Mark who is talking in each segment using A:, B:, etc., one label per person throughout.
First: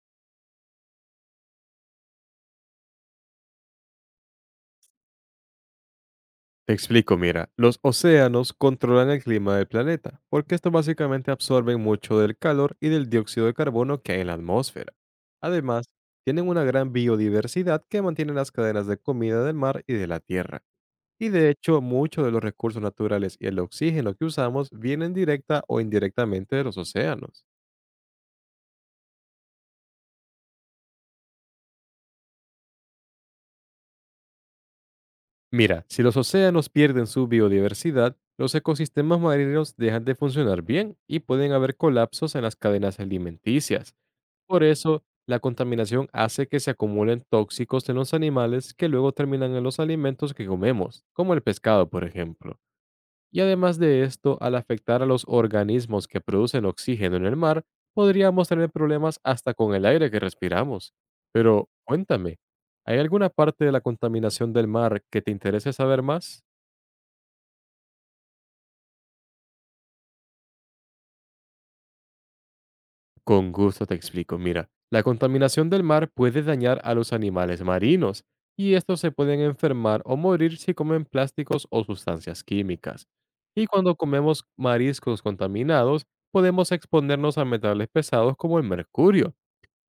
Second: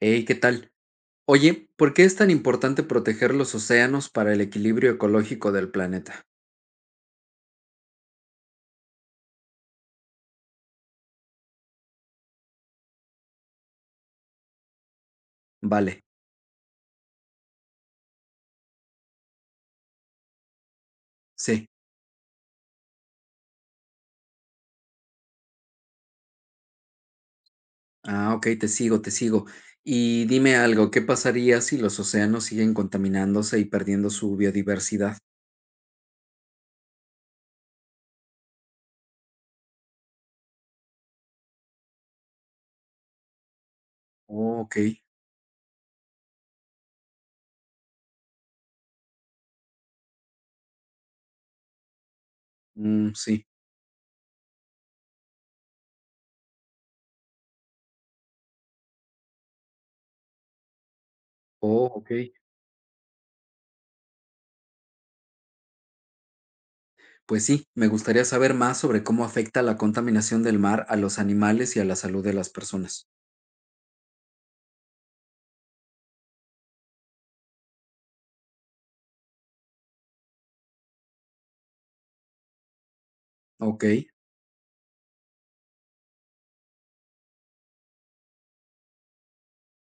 A: Hey, ¿qué tal? Oye, ¿por qué es tan importante proteger los océanos para el equilibrio ecológico del planeta?
B: Te explico, mira, los océanos controlan el clima del planeta, porque estos básicamente absorben mucho del calor y del dióxido de carbono que hay en la atmósfera. Además,
A: Vale,
B: tienen una gran biodiversidad que mantiene las cadenas de comida del mar y de la tierra. Y de
A: sí.
B: hecho, muchos de los recursos naturales y el oxígeno que usamos vienen directa o indirectamente de los océanos.
A: Ah, ok, te sigo, te sigo. Y dime algo, ¿qué pasaría si los océanos siguen contaminándose y perdiendo su biodiversidad?
B: Mira, si los océanos pierden su biodiversidad, los ecosistemas marinos dejan de funcionar bien y pueden haber colapsos en las cadenas alimenticias.
A: Oh,
B: Por
A: ok.
B: eso, la contaminación hace que se acumulen tóxicos en los animales que luego terminan en los alimentos que comemos, como el pescado, por ejemplo.
A: Mm,
B: Y
A: sí.
B: además de esto, al afectar a los organismos que producen oxígeno en el mar, podríamos tener problemas hasta con el aire que respiramos. Pero
A: Oh, ok.
B: cuéntame, ¿hay alguna parte de la contaminación del mar que te interese saber más?
A: Pues sí, me gustaría saber más sobre cómo afecta la contaminación del mar a los animales y a la salud de las personas.
B: Con gusto te explico, mira, la contaminación del mar puede dañar a los animales marinos y estos se pueden enfermar o morir si comen plásticos o sustancias químicas. Y
A: Ok,
B: cuando comemos mariscos contaminados, podemos exponernos a metales pesados como el mercurio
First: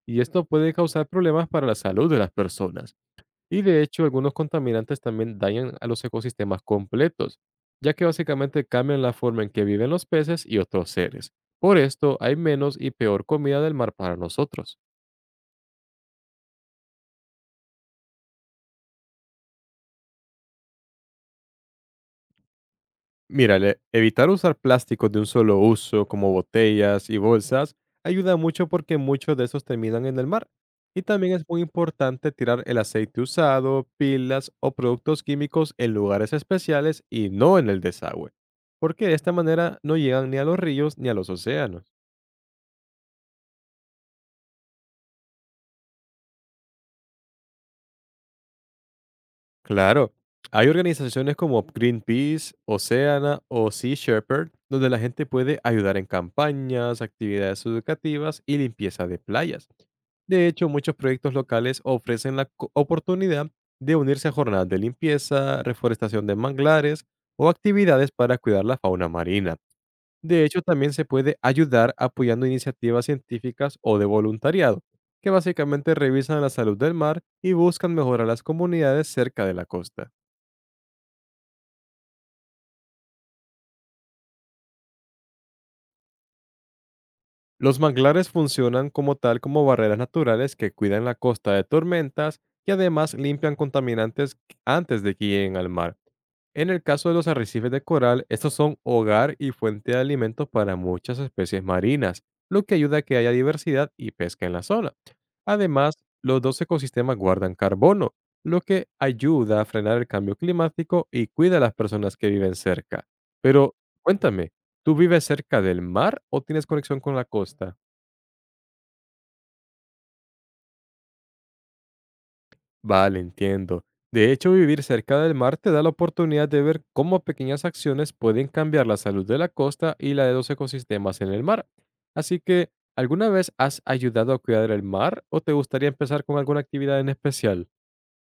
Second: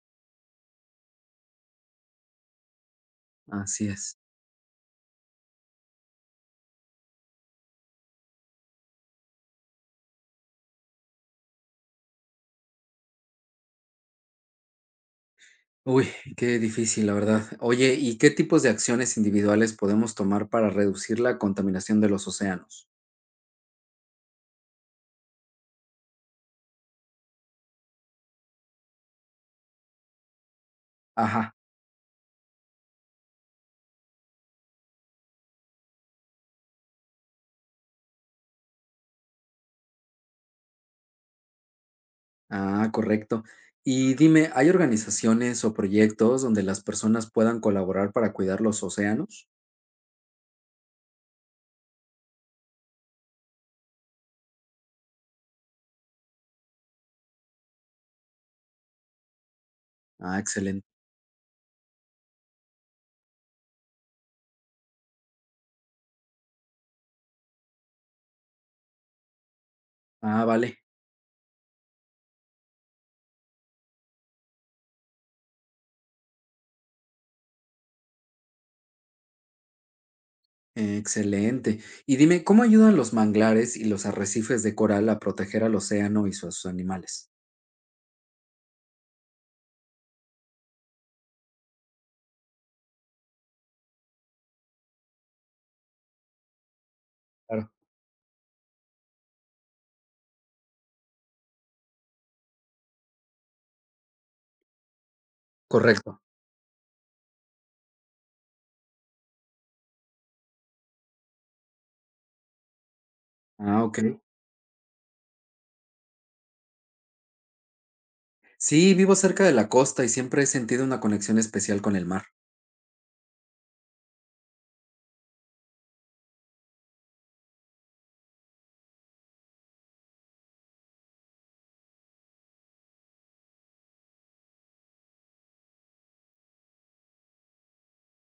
B: y esto puede causar problemas para la salud de las personas. Y de
A: así
B: hecho,
A: es.
B: algunos contaminantes también dañan a los ecosistemas completos, ya que básicamente cambian la forma en que viven los peces y otros seres. Por esto, hay menos y peor comida del mar para nosotros.
A: Uy, qué difícil, la verdad. Oye, ¿y qué tipos de acciones individuales podemos tomar para reducir la contaminación de los océanos?
B: Mira, evitar usar plásticos de un solo uso, como botellas y bolsas, ayuda mucho porque muchos de esos terminan en el mar. Y también es
A: Ajá,
B: muy importante tirar el aceite usado, pilas o productos químicos en lugares especiales y no en el desagüe, porque de esta manera no llegan ni a los ríos ni a los océanos.
A: ah, correcto. Y dime, ¿hay organizaciones o proyectos donde las personas puedan colaborar para cuidar los océanos?
B: Claro. Hay organizaciones como Greenpeace, Oceana o Sea Shepherd, donde la gente puede ayudar en campañas, actividades educativas y limpieza de playas.
A: Ah,
B: De hecho,
A: excelente.
B: muchos proyectos locales ofrecen la oportunidad de unirse a jornadas de limpieza, reforestación de manglares o actividades para cuidar la fauna marina. De
A: Ah,
B: hecho,
A: vale,
B: también se puede ayudar apoyando iniciativas científicas o de voluntariado, que básicamente revisan la salud del mar y buscan mejorar las comunidades cerca de la costa.
A: excelente. Y dime, ¿cómo ayudan los manglares y los arrecifes de coral a proteger al océano y sus animales?
B: Los manglares funcionan como tal como barreras naturales que cuidan la costa de tormentas y además limpian contaminantes antes de que lleguen al mar. En el caso de los
A: Claro.
B: arrecifes de coral, estos son hogar y fuente de alimentos para muchas especies marinas, lo que ayuda a que haya diversidad y pesca en la zona. Además,
A: Correcto.
B: los dos ecosistemas guardan carbono, lo que ayuda a frenar el cambio climático y cuida a las personas que viven cerca. Pero
A: Ah, ok.
B: cuéntame, ¿tú vives cerca del mar o tienes conexión con la costa?
A: Sí, vivo cerca de la costa y siempre he sentido una conexión especial con el mar.
B: Vale, entiendo. De hecho, vivir cerca del mar te da la oportunidad de ver cómo pequeñas acciones pueden cambiar la salud de la costa y la de los ecosistemas en el mar. Así que, ¿alguna vez has ayudado a cuidar el mar o te gustaría empezar con alguna actividad en especial?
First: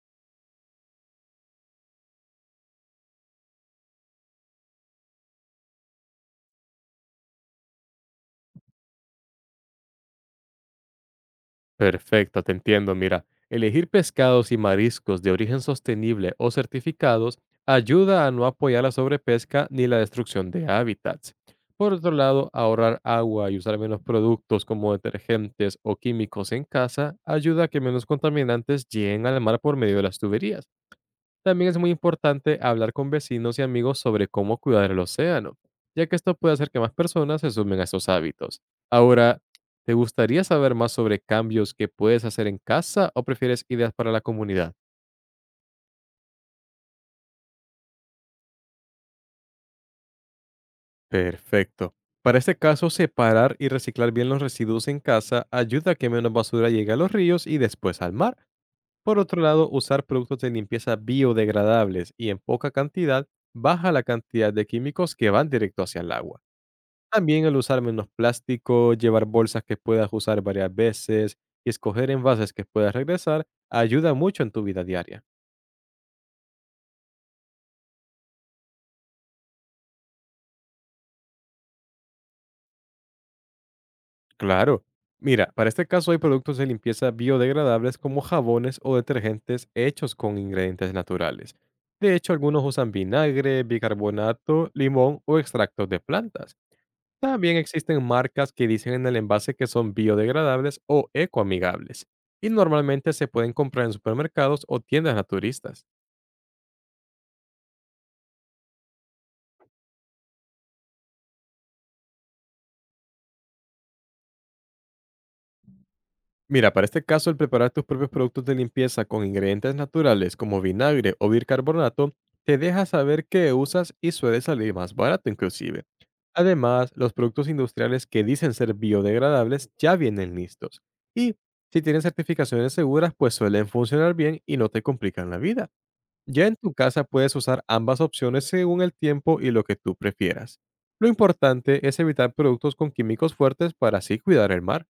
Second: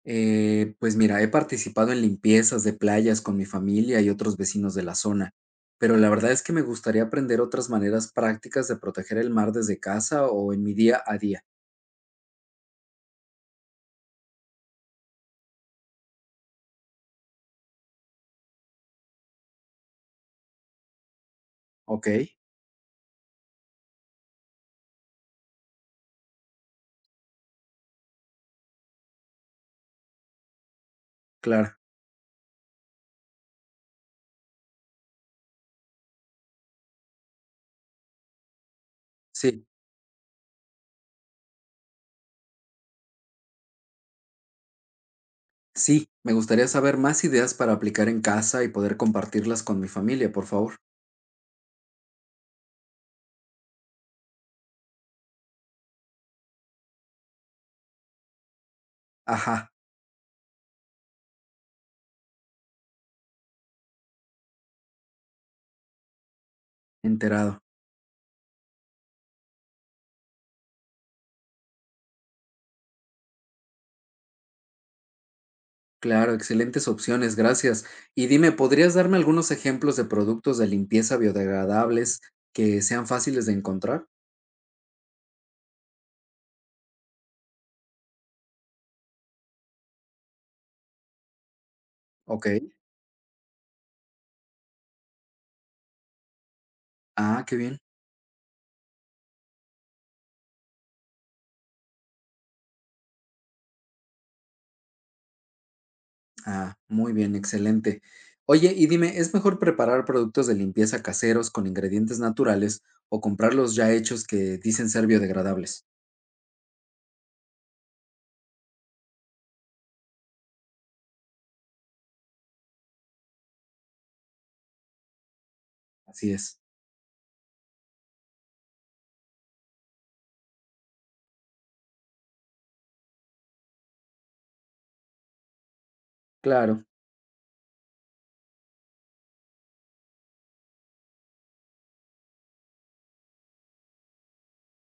A: Pues mira, he participado en limpiezas de playas con mi familia y otros vecinos de la zona, pero la verdad es que me gustaría aprender otras maneras prácticas de proteger el mar desde casa o en mi día a día.
B: Perfecto, te entiendo. Mira, elegir pescados y mariscos de origen sostenible o certificados ayuda a no apoyar la sobrepesca ni la destrucción de hábitats. Por
A: Ok,
B: otro lado, ahorrar agua y usar menos productos como detergentes o químicos en casa ayuda a que menos contaminantes lleguen al mar por medio de las tuberías. También
A: claro,
B: es muy importante hablar con vecinos y amigos sobre cómo cuidar el océano, ya que esto puede hacer que más personas se sumen a estos hábitos. Ahora,
A: sí,
B: ¿te gustaría saber más sobre cambios que puedes hacer en casa o prefieres ideas para la comunidad?
A: sí, me gustaría saber más ideas para aplicar en casa y poder compartirlas con mi familia, por favor.
B: Perfecto. Para este caso, separar y reciclar bien los residuos en casa ayuda a que menos basura llegue a los ríos y después al mar. Por otro lado,
A: Ajá,
B: usar productos de limpieza biodegradables y en poca cantidad baja la cantidad de químicos que van directo hacia el agua. También el
A: enterado.
B: usar menos plástico, llevar bolsas que puedas usar varias veces y escoger envases que puedas regresar ayuda mucho en tu vida diaria.
A: Claro, excelentes opciones, gracias. Y dime, ¿podrías darme algunos ejemplos de productos de limpieza biodegradables que sean fáciles de encontrar?
B: Claro. Mira, para este caso hay productos de limpieza biodegradables como jabones o detergentes hechos con ingredientes naturales. De hecho,
A: Ok,
B: algunos usan vinagre, bicarbonato, limón o extractos de plantas.
A: ah, qué
B: También
A: bien.
B: existen marcas que dicen en el envase que son biodegradables o ecoamigables y normalmente se pueden comprar en supermercados o tiendas naturistas.
A: Ah, muy bien, excelente. Oye, y dime, ¿es mejor preparar productos de limpieza caseros con ingredientes naturales o comprarlos ya hechos que dicen ser biodegradables?
B: Mira, para este caso, el preparar tus propios productos de limpieza con ingredientes naturales como vinagre o bicarbonato te deja saber qué usas y suele salir más barato inclusive.
A: Así es.
B: Además, los productos industriales que dicen ser biodegradables ya vienen listos. Y si tienen certificaciones seguras, pues suelen funcionar bien y no te complican la vida. Ya en tu
A: Claro,
B: casa puedes usar ambas opciones según el tiempo y lo que tú prefieras. Lo importante es evitar productos con químicos fuertes para así cuidar el mar.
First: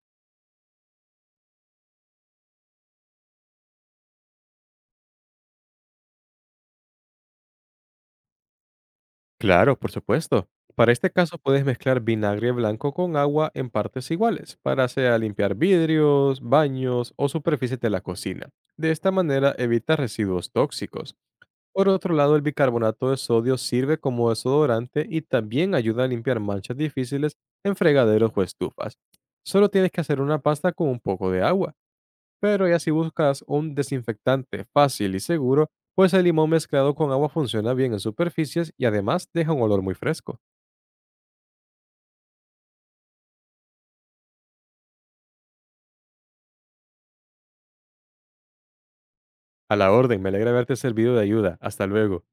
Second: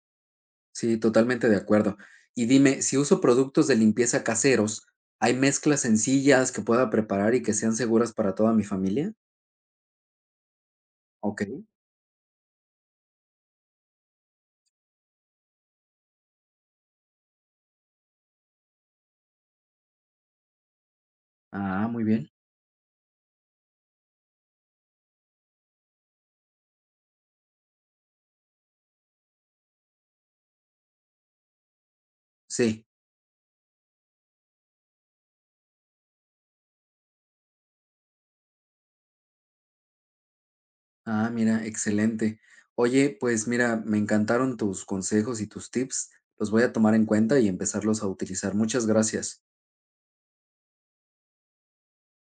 A: sí, totalmente de acuerdo. Y dime, si uso productos de limpieza caseros, ¿hay mezclas sencillas que pueda preparar y que sean seguras para toda mi familia?
B: Claro, por supuesto. Para este caso
A: Ok.
B: puedes mezclar vinagre blanco con agua en partes iguales, para sea limpiar vidrios, baños o superficies de la cocina. De esta manera evita residuos tóxicos.
A: Ah,
B: Por
A: muy
B: otro
A: bien.
B: lado, el bicarbonato de sodio sirve como desodorante y también ayuda a limpiar manchas difíciles en fregaderos o estufas. Solo tienes que hacer una pasta con un poco de agua. Pero ya
A: Sí.
B: si buscas un desinfectante fácil y seguro, pues el limón mezclado con agua funciona bien en superficies y además deja un olor muy fresco.
A: Ah, mira, excelente. Oye, pues mira, me encantaron tus consejos y tus tips. Los voy a tomar en cuenta y empezarlos a utilizar. Muchas gracias.
B: A la orden, me alegra haberte servido de ayuda. Hasta luego.